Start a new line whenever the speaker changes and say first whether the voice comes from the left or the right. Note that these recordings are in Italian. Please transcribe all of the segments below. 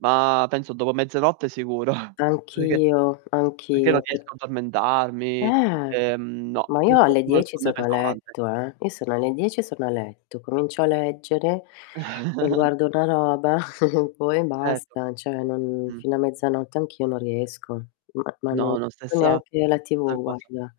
right: Ma penso dopo mezzanotte sicuro. Perché
left: Anch'io,
right: perché non
left: anch'io, per
right: riesco a addormentarmi,
left: Eh.
right: ehm, no,
left: Ma io
right: purtroppo
left: alle
right: non ho il
left: 10
right: sonno
left: sono a
right: pesante.
left: letto, eh, io sono alle 10 sono a letto, comincio a leggere, mi guardo una roba, poi
right: Certo.
left: basta, cioè non
right: Mh.
left: fino a mezzanotte anch'io non riesco, ma ma non
right: No, no,
left: guardo
right: stessa
left: neanche la TV
right: [unintelligible] cosa.
left: guarda.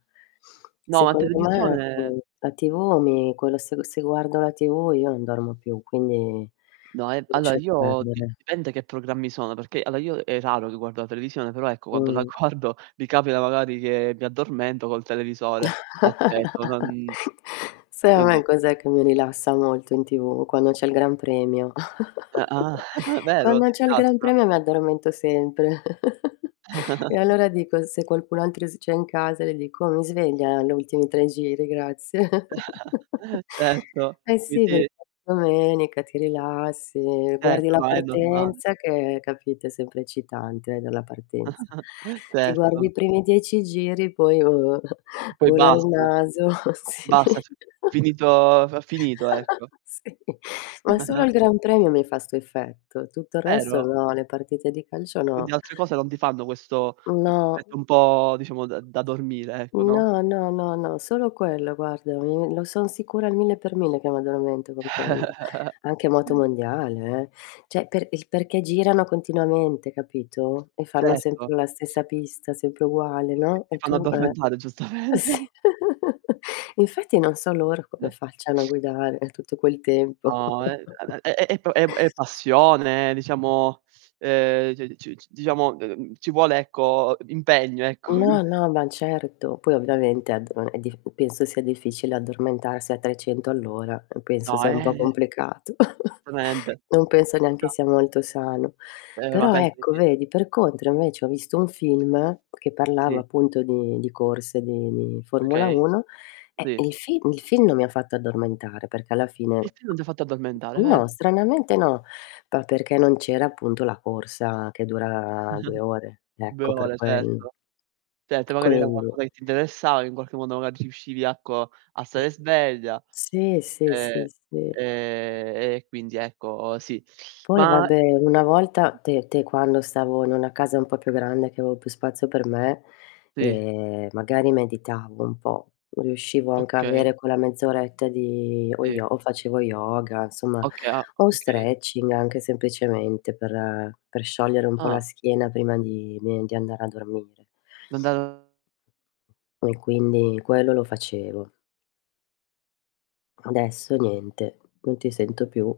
right: No, ma
left: Secondo me,
right: televisione
left: ecco, la TV mi quello se g se guardo la TV io non dormo più, quindi
right: No, ehm, allora
left: lascio
right: io di
left: perdere.
right: dipende che programmi sono, perché allora io è raro che guardo la televisione, però, ecco, quando la
left: Mh.
right: guardo mi capita, magari, che mi addormento col televisore acceso, non
left: Sai a me
right: quindi
left: cos'è che mi rilassa molto in TV? Quando c'è il Gran Premio.
right: Uhm, ah, vero,
left: Quando
right: ti
left: c'è il gran
right: rilassa?
left: premio mi addormento sempre. E allora dico se qualcun altro s c'è in casa le dico: "Oh mi svegli agli ultimi 3 giri grazie."
right: Certo.
left: Eh, sì
right: Quindi
left: perché domenica ti rilassi, guardi
right: Certo,
left: la
right: no, è normale.
left: partenza che, capito, è sempre eccitante dalla partenza, ti guardi
right: Certo.
left: i primi 10 giri poi [unintelligible]
right: E poi
left: bolla al
right: basta eh,
left: naso. Sì.
right: basta, f finito f finito, ecco.
left: Sì. Ma solo al Gran Premio mi fa 'sto effetto. Tutto il resto
right: Vero.
left: no, le partite di calcio
right: Oddio,
left: no.
right: altre cose non ti fanno questo questo
left: No.
right: effetto un po', diciamo, da da dormire, ecco, no.
left: No, no, no, no, solo quello guarda, i lo son sicura al 1000 per 1000 che m'addormento con quello. Anche Motomondiale eh, cioè per il perché girano continuamente capito, e fanno
right: Certo.
left: sempre la stessa pista, sempre uguale,
right: T
left: no,
right: ti
left: e
right: fanno
left: tu eh.
right: addormentare, giustamente.
left: Sì, infatti non so loro come facciano a guidare tutto quel tempo.
right: No, è uhm, è è è p è p è passione, è diciamo, uhm, e c c diciamo, uhm, ci vuole ecco, uhm, impegno, ecco, [unintelligible]
left: No no, ma certo. Poi ovviamente a d uhm, è diff penso sia difficile addormentarsi a 300 all'ora, uhm, penso
right: No,
left: sia un po'
right: eh
left: complicato.
right: Solutamente.
left: Non penso neanche
right: Già.
left: sia molto sano.
right: Ehm, ma
left: Però
right: penso
left: ecco,
right: di
left: vedi, per contro invece ho visto un film che parlava
right: Sì.
left: appunto di di corse di di Formula
right: Okay.
left: 1, e
right: Sì.
left: il film il film non mi ha fatto addormentare, perché alla fine
right: Il film non ti ha fatto addormentare, ved
left: no, stranamente no, pa perché non c'era appunto la corsa che dura 2 ore,
right: 2
left: ecco per
right: ore,
left: quel
right: certo. Certo, e magari era
left: quindi
right: qualcosa che ti interessava, che in qualche modo magari riuscivi, ecco, a stare sveglia,
left: Sì, sì,
right: ehm,
left: sì, sì.
right: ehm, e quindi, ecco, sì.
left: Poi
right: Ma
left: vabbè una volta te te quando stavo in una casa un po' più grande, che avevo più spazio per me,
right: Sì.
left: e magari meditavo un po', riuscivo anche a avere
right: Okay.
left: quella mezz'oretta di o
right: Sì.
left: yo o facevo yoga, insomma,
right: Oka ah,
left: o
right: okay.
left: stretching, anche semplicemente, per per sciogliere un po' la
right: Ah.
left: schiena prima di me di andare a dormire.
right: M'ha andata
left: E quindi, quello lo facevo adesso niente. Non ti sento più.